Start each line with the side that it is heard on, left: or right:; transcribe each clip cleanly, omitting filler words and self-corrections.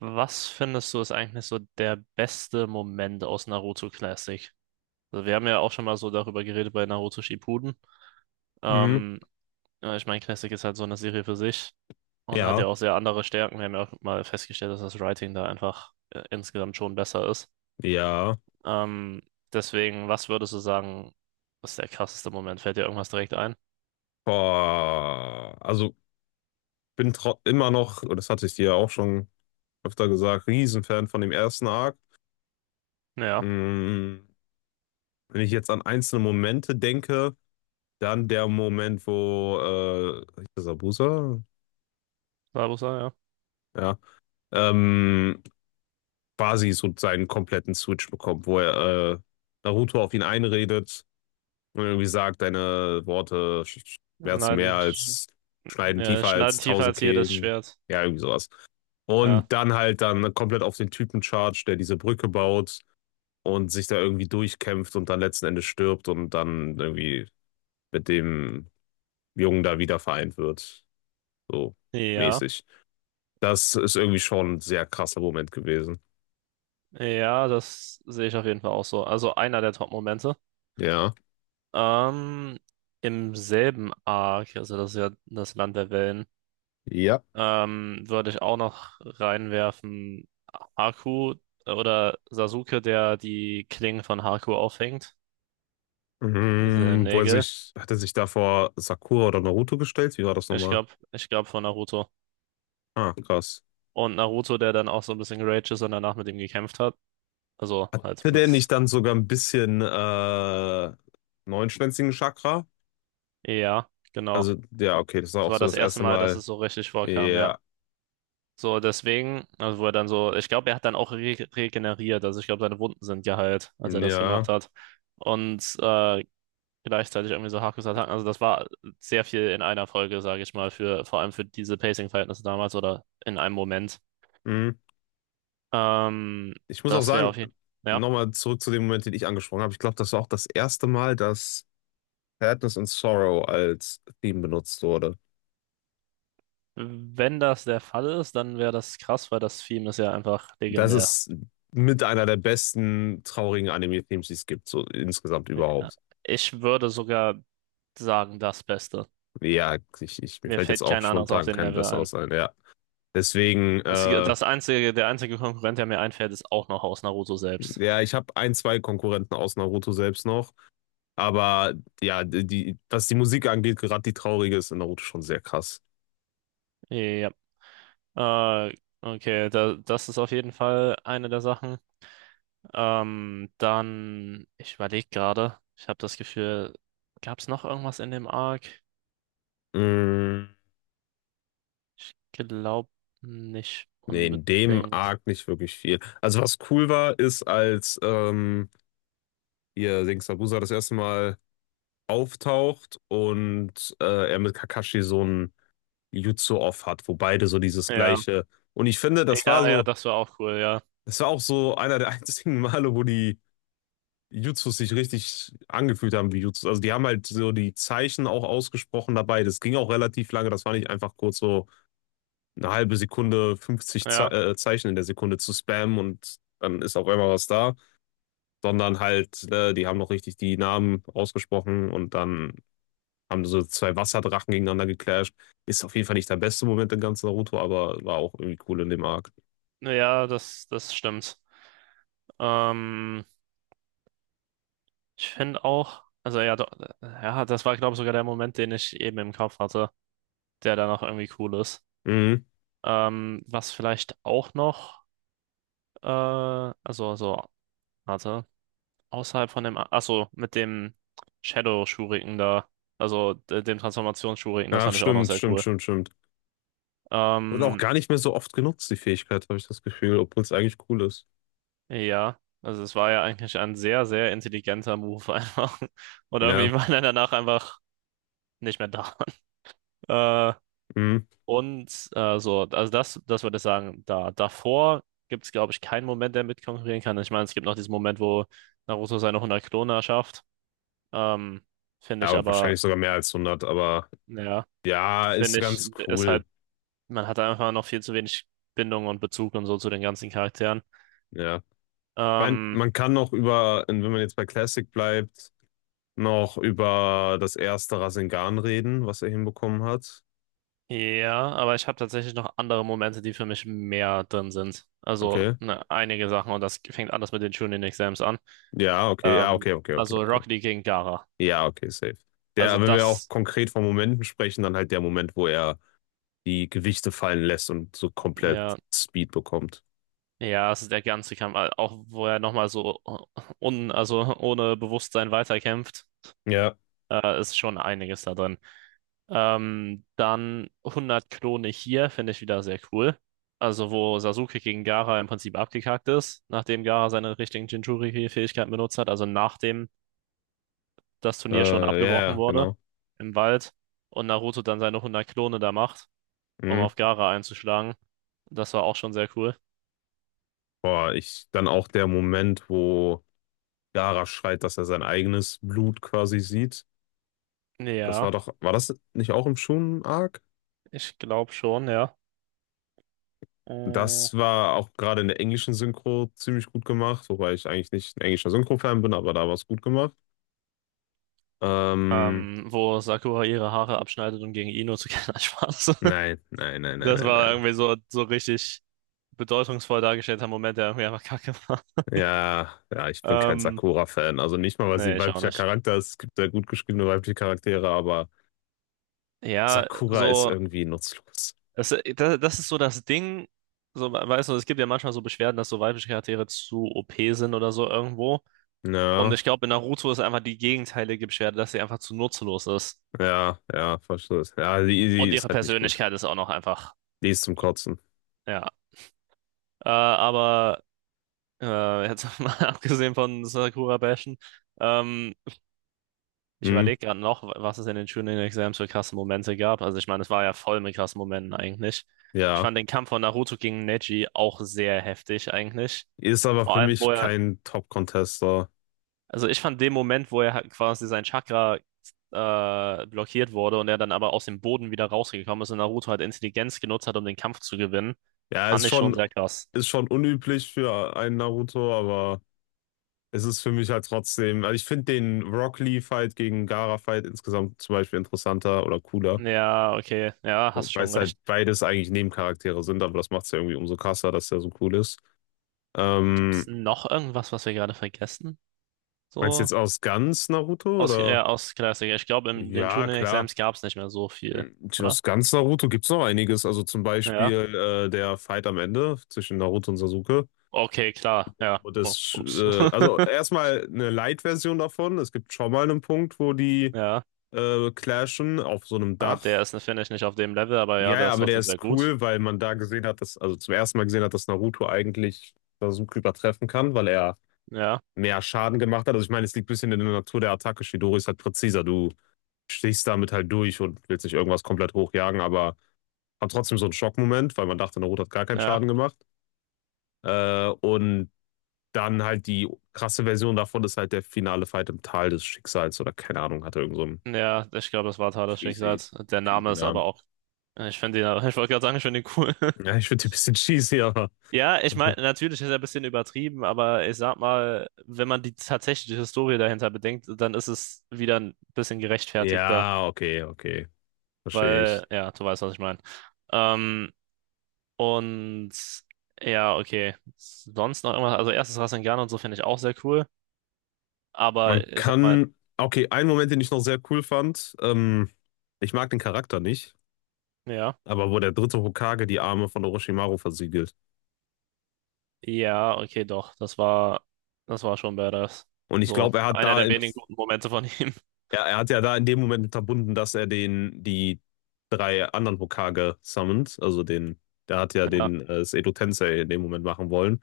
right: Was findest du ist eigentlich so der beste Moment aus Naruto Classic? Also wir haben ja auch schon mal so darüber geredet bei Naruto Shippuden.
left: Mhm.
right: Ähm, ja, ich meine, Classic ist halt so eine Serie für sich und hat ja
left: Ja,
right: auch sehr andere Stärken. Wir haben ja auch mal festgestellt, dass das Writing da einfach insgesamt schon besser ist.
left: ja.
right: Ähm, deswegen, was würdest du sagen, ist der krasseste Moment? Fällt dir irgendwas direkt ein?
left: Boah. Also bin immer noch, und das hatte ich dir ja auch schon öfter gesagt, Riesenfan von dem ersten Arc.
right: Ja,
left: Mhm. Wenn ich jetzt an einzelne Momente denke, dann der Moment, wo hieß das Abusa,
right: Sabusa, ja.
left: ja, ähm, quasi so seinen kompletten Switch bekommt, wo er Naruto auf ihn einredet und irgendwie sagt, deine Worte schmerzen mehr
right: Schneiden,
left: als, schneiden
right: ja,
left: tiefer
right: schneiden
left: als
right: tiefer
left: 1000
right: als jedes
left: Kehlen.
right: Schwert.
left: Ja, irgendwie sowas.
right: Ja.
left: Und dann halt dann komplett auf den Typen charge, der diese Brücke baut und sich da irgendwie durchkämpft und dann letzten Endes stirbt und dann irgendwie mit dem Jungen da wieder vereint wird. So
right: Ja.
left: mäßig. Das ist irgendwie schon ein sehr krasser Moment gewesen.
right: Ja, das sehe ich auf jeden Fall auch so. Also einer der Top-Momente.
left: Ja.
right: Ähm, im selben Arc, also das ist ja das Land der Wellen,
left: Ja.
right: würde ich auch noch reinwerfen, Haku oder Sasuke, der die Klingen von Haku auffängt. Diese
left: Mhm,
right: Nägel.
left: hat er sich da vor Sakura oder Naruto gestellt? Wie war das
right: Ich
left: nochmal?
right: glaube, ich glaube von Naruto.
left: Ah, krass.
right: Und Naruto, der dann auch so ein bisschen geraged ist und danach mit ihm gekämpft hat. Also halt
left: Hätte der nicht
right: mit,
left: dann sogar ein bisschen neunschwänzigen Chakra?
right: ja, genau.
left: Also, ja, okay, das war
right: Das
left: auch
right: war
left: so
right: das
left: das
right: erste
left: erste
right: Mal, dass
left: Mal.
right: es so richtig vorkam, ja.
left: Ja,
right: So, deswegen, also wo er dann so, ich glaube, er hat dann auch re regeneriert, also ich glaube, seine Wunden sind geheilt, als er das gemacht
left: ja.
right: hat. Und gleichzeitig irgendwie so Hakusattacken, also das war sehr viel in einer Folge, sage ich mal, für vor allem für diese Pacing-Verhältnisse damals oder in einem Moment.
left: Hm.
right: Ähm,
left: Ich muss auch
right: das wäre
left: sagen,
right: auf jeden Fall, ja,
left: nochmal zurück zu dem Moment, den ich angesprochen habe. Ich glaube, das war auch das erste Mal, dass Sadness and Sorrow als Theme benutzt wurde.
right: wenn das der Fall ist, dann wäre das krass, weil das Theme ist ja einfach
left: Das
right: legendär.
left: ist mit einer der besten traurigen Anime-Themes, die es gibt, so insgesamt
right: Ja.
left: überhaupt.
right: Ich würde sogar sagen, das Beste.
left: Ja, mir
right: Mir
left: fällt jetzt
right: fällt
left: auch
right: kein anderes auf
left: spontan
right: den
left: kein
right: Level ein.
left: besseres ein, ja. Deswegen,
right: Der einzige Konkurrent, der mir einfällt, ist auch noch aus Naruto selbst.
left: ja, ich habe ein, zwei Konkurrenten aus Naruto selbst noch. Aber ja, die, was die Musik angeht, gerade die traurige ist in Naruto schon sehr krass.
right: Ja. Äh, okay, das ist auf jeden Fall eine der Sachen. Dann, ich überlege gerade, ich habe das Gefühl, gab es noch irgendwas in dem Arc?
left: Mm,
right: Ich glaube nicht
left: nee, in dem
right: unbedingt.
left: Arc nicht wirklich viel. Also was cool war, ist, als hier Sengoku das erste Mal auftaucht und er mit Kakashi so ein Jutsu-Off hat, wo beide so dieses
right: Ja,
left: gleiche. Und ich finde,
right: ja, das war auch cool, ja.
left: das war auch so einer der einzigen Male, wo die Jutsus sich richtig angefühlt haben wie Jutsus. Also die haben halt so die Zeichen auch ausgesprochen dabei. Das ging auch relativ lange. Das war nicht einfach kurz so eine halbe Sekunde, 50 Ze
right: Ja,
left: Zeichen in der Sekunde zu spammen und dann ist auf einmal was da, sondern halt, die haben noch richtig die Namen ausgesprochen und dann haben so zwei Wasserdrachen gegeneinander geclasht. Ist auf jeden Fall nicht der beste Moment in ganz Naruto, aber war auch irgendwie cool in dem Arc.
right: ja, das, das stimmt. Ähm, ich finde auch, also ja, ja, das war, glaube ich, sogar der Moment, den ich eben im Kopf hatte, der da noch irgendwie cool ist.
left: Mhm.
right: Was vielleicht auch noch, äh, also, also, warte, außerhalb von dem, achso, mit dem Shadow Shuriken da, also dem Transformations Shuriken, das
left: Ach,
right: fand ich auch noch
left: stimmt,
right: sehr
left: stimmt,
right: cool.
left: stimmt, stimmt. Wird auch
right: Ähm,
left: gar nicht mehr so oft genutzt, die Fähigkeit, habe ich das Gefühl, obwohl es eigentlich cool ist.
right: ja, also es war ja eigentlich ein sehr, sehr intelligenter Move einfach. Und irgendwie
left: Ja,
right: war er danach einfach nicht mehr da. Äh,
left: mhm.
right: So, also das würde ich sagen, da davor gibt es, glaube ich, keinen Moment, der mitkonkurrieren kann. Ich meine, es gibt noch diesen Moment, wo Naruto seine 100 Kloner schafft. Ähm, finde
left: Ja,
right: ich
left: aber wahrscheinlich
right: aber,
left: sogar mehr als 100, aber
right: ja,
left: ja, ist
right: finde ich,
left: ganz
right: ist halt,
left: cool.
right: man hat einfach noch viel zu wenig Bindung und Bezug und so zu den ganzen Charakteren.
left: Ja. Ich mein,
right: Ähm,
left: man kann noch über, wenn man jetzt bei Classic bleibt, noch über das erste Rasengan reden, was er hinbekommen hat.
right: ja, aber ich habe tatsächlich noch andere Momente, die für mich mehr drin sind. Also
left: Okay.
right: ne, einige Sachen und das fängt anders mit den Chunin-Exams an.
left: Ja, okay, ja,
right: Ähm,
left: okay, okay, okay,
right: also
left: okay.
right: Rocket League gegen Gaara.
left: Ja, okay, safe.
right: Also
left: Der, wenn wir auch
right: das.
left: konkret von Momenten sprechen, dann halt der Moment, wo er die Gewichte fallen lässt und so komplett
right: Ja,
left: Speed bekommt.
right: ja, also der ganze Kampf, auch wo er nochmal so also ohne Bewusstsein weiterkämpft,
left: Ja,
right: ist schon einiges da drin. Dann 100 Klone hier finde ich wieder sehr cool. Also wo Sasuke gegen Gaara im Prinzip abgekackt ist, nachdem Gaara seine richtigen Jinchuriki-Fähigkeiten benutzt hat, also nachdem das Turnier schon
left: ja,
right: abgebrochen
left: ja,
right: wurde
left: genau.
right: im Wald und Naruto dann seine 100 Klone da macht, um
left: Mhm.
right: auf Gaara einzuschlagen. Das war auch schon sehr cool.
left: Boah, dann auch der Moment, wo Gaara schreit, dass er sein eigenes Blut quasi sieht. Das war
right: Ja,
left: doch, war das nicht auch im Shonen-Arc?
right: ich glaube schon, ja. Äh,
left: Das war auch gerade in der englischen Synchro ziemlich gut gemacht, wobei ich eigentlich nicht ein englischer Synchro-Fan bin, aber da war es gut gemacht. Ähm,
right: wo Sakura ihre Haare abschneidet, um gegen Ino zu kämpfen. Nein, Spaß.
left: nein, nein, nein, nein,
right: Das
left: nein,
right: war
left: nein.
right: irgendwie so, so richtig bedeutungsvoll dargestellter Moment, der irgendwie einfach kacke war.
left: Ja, ja, ich bin kein
right: Ähm,
left: Sakura-Fan. Also nicht mal, weil sie
right: nee,
left: ein
right: ich auch
left: weiblicher
right: nicht.
left: Charakter ist. Es gibt sehr gut geschriebene weibliche Charaktere, aber
right: Ja,
left: Sakura ist
right: so,
left: irgendwie nutzlos.
right: das, das ist so das Ding, so, weißt du, es gibt ja manchmal so Beschwerden, dass so weibliche Charaktere zu OP sind oder so irgendwo. Und
left: Ja,
right: ich glaube, in Naruto ist einfach die gegenteilige Beschwerde, dass sie einfach zu nutzlos ist.
left: ja, ja, verstehe. Ja, die
right: Und
left: ist
right: ihre
left: halt nicht gut.
right: Persönlichkeit ist auch noch einfach,
left: Die ist zum Kotzen.
right: ja. Äh, aber jetzt mal abgesehen von Sakura Bashen. Ähm, ich
left: Hm,
right: überlege gerade noch, was es in den Shooting Exams für krasse Momente gab. Also ich meine, es war ja voll mit krassen Momenten eigentlich. Ich
left: ja.
right: fand den Kampf von Naruto gegen Neji auch sehr heftig eigentlich.
left: Ist aber
right: Vor
left: für
right: allem, wo
left: mich
right: er,
left: kein Top-Contester.
right: also ich fand den Moment, wo er halt quasi sein Chakra blockiert wurde und er dann aber aus dem Boden wieder rausgekommen ist und Naruto halt Intelligenz genutzt hat, um den Kampf zu gewinnen,
left: Ja, ist
right: fand ich schon
left: schon,
right: sehr krass.
left: ist schon unüblich für einen Naruto, aber es ist für mich halt trotzdem. Also ich finde den Rock Lee-Fight gegen Gaara-Fight insgesamt zum Beispiel interessanter oder cooler.
right: Ja, okay, ja, hast
left: Weil
right: schon
left: es halt
right: recht.
left: beides eigentlich Nebencharaktere sind, aber das macht es ja irgendwie umso krasser, dass der so cool ist.
right: Gibt's
left: Ähm,
right: noch irgendwas, was wir gerade vergessen?
left: Meinst du
right: So
left: jetzt aus ganz Naruto
right: aus,
left: oder?
right: aus Klassiker. Ich glaube, in den
left: Ja, klar.
right: Tuning-Exams gab es nicht mehr so viel,
left: Hm,
right: oder?
left: Aus ganz Naruto gibt es noch einiges. Also zum
right: Ja.
left: Beispiel der Fight am Ende zwischen Naruto und Sasuke.
right: Okay, klar. Ja.
left: Und
right: Oh,
left: das,
right: ups.
left: also erstmal eine Light-Version davon. Es gibt schon mal einen Punkt, wo die
right: Ja.
left: clashen auf so einem
right: Ah, der
left: Dach.
right: ist, finde ich, nicht auf dem Level, aber ja,
left: Ja,
right: der
left: ja,
right: ist
left: aber der
right: trotzdem sehr
left: ist
right: gut.
left: cool, weil man da gesehen hat, dass, also zum ersten Mal gesehen hat, dass Naruto eigentlich Sasuke übertreffen kann, weil er
right: Ja.
left: mehr Schaden gemacht hat. Also ich meine, es liegt ein bisschen in der Natur der Attacke. Shidori ist halt präziser. Du stichst damit halt durch und willst nicht irgendwas komplett hochjagen, aber hat trotzdem so einen Schockmoment, weil man dachte, Naruto hat gar keinen
right: Ja.
left: Schaden gemacht. Und dann halt die krasse Version davon ist halt der finale Fight im Tal des Schicksals oder keine Ahnung, hat er irgend so einen
right: Ja, ich glaube, das war Tat des
left: cheesy,
right: Schicksals. Der Name
left: cheesy
right: ist
left: Namen.
right: aber auch. Ich finde ihn, ich wollte gerade sagen, ich finde ihn cool.
left: Ja, ich finde die ein bisschen cheesy, aber.
right: Ja, ich meine, natürlich ist er ein bisschen übertrieben, aber ich sag mal, wenn man die tatsächliche Historie dahinter bedenkt, dann ist es wieder ein bisschen gerechtfertigter.
left: Ja, okay, okay. Verstehe ich.
right: Weil, ja, du weißt, was ich meine. Ähm, und ja, okay. Sonst noch irgendwas, also erstes Rasengan und so finde ich auch sehr cool. Aber
left: Man
right: ich sag mal,
left: kann. Okay, ein Moment, den ich noch sehr cool fand. Ich mag den Charakter nicht,
right: ja,
left: aber wo der dritte Hokage die Arme von Orochimaru versiegelt.
right: ja, okay, doch. Das war schon badass.
left: Und ich
right: So,
left: glaube, er hat
right: einer
left: da
right: der
left: im
right: wenigen guten Momente von ihm.
left: ja, er hat ja da in dem Moment unterbunden, dass er den, die drei anderen Hokage summont. Also den, der hat ja
right: Ja.
left: den Edo Tensei in dem Moment machen wollen.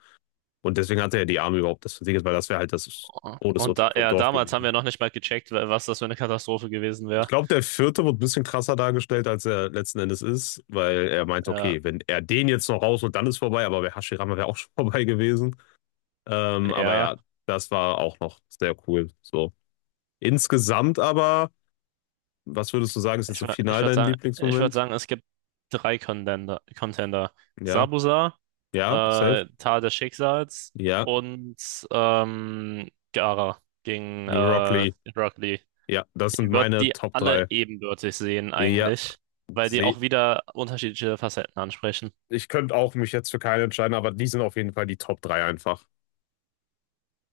left: Und deswegen hat er ja die Arme überhaupt das versiegelt, weil das wäre halt das
right: Und
left: Todesurteil
right: da,
left: vom
right: ja,
left: Dorf
right: damals haben
left: gewesen.
right: wir noch nicht mal gecheckt, was das für eine Katastrophe gewesen
left: Ich
right: wäre.
left: glaube, der vierte wird ein bisschen krasser dargestellt, als er letzten Endes ist, weil er meint,
right: Ja,
left: okay, wenn er den jetzt noch raus und dann ist vorbei, aber bei Hashirama wäre auch schon vorbei gewesen. Aber
right: ja.
left: ja, das war auch noch sehr cool. So. Insgesamt aber, was würdest du sagen, ist jetzt so final dein
right: Ich würde
left: Lieblingsmoment?
right: sagen, es gibt drei Contender. Contender.
left: Ja,
right: Sabuza,
left: ja, safe.
right: Tal des Schicksals
left: Ja,
right: und Gaara gegen
left: Rock Lee.
right: Rock Lee.
left: Ja, das sind
right: Ich würde
left: meine
right: die
left: Top
right: alle
left: 3.
right: ebenbürtig sehen
left: Ja,
right: eigentlich, weil die
left: seh.
right: auch wieder unterschiedliche Facetten ansprechen.
left: Ich könnte auch mich jetzt für keinen entscheiden, aber die sind auf jeden Fall die Top 3 einfach.